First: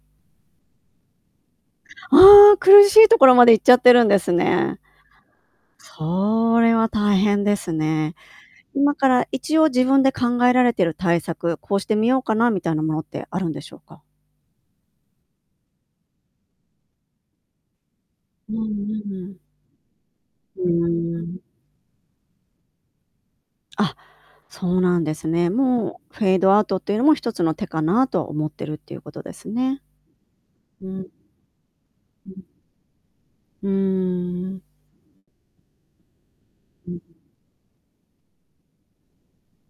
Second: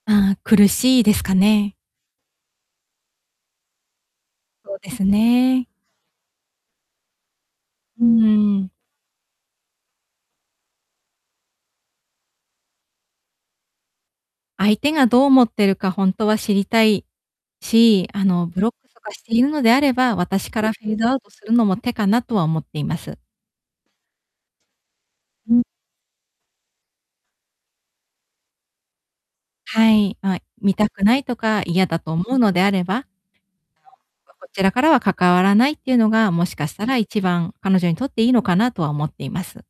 ああ、苦しいですかね？ああ、苦しいところまでいっちゃってるんですそね。うですね。それは大変ですうーね。ん。今から一応自分で考えられてる対策、こうしてみようかなみたいなものってあるんでしょうか？相手がどう思ってるかほんとは知りたいし、あの、うんブロックとかしうてん。いるのであれば、私かうらフェードアーウトん。するのも手かなとは思っています。あ、そうなんですね。うん。もう、フェードアウトっていうのも一つの手かなと思っているっていうことですね。はい、ま、見うたくん。ないとか、嫌だと思ううん。のであれば、うー [unintelligible] こん。ちらからは関わらないっていうのが、もしかしたうんうらん。一番彼女にとっていいのかなとは思っています。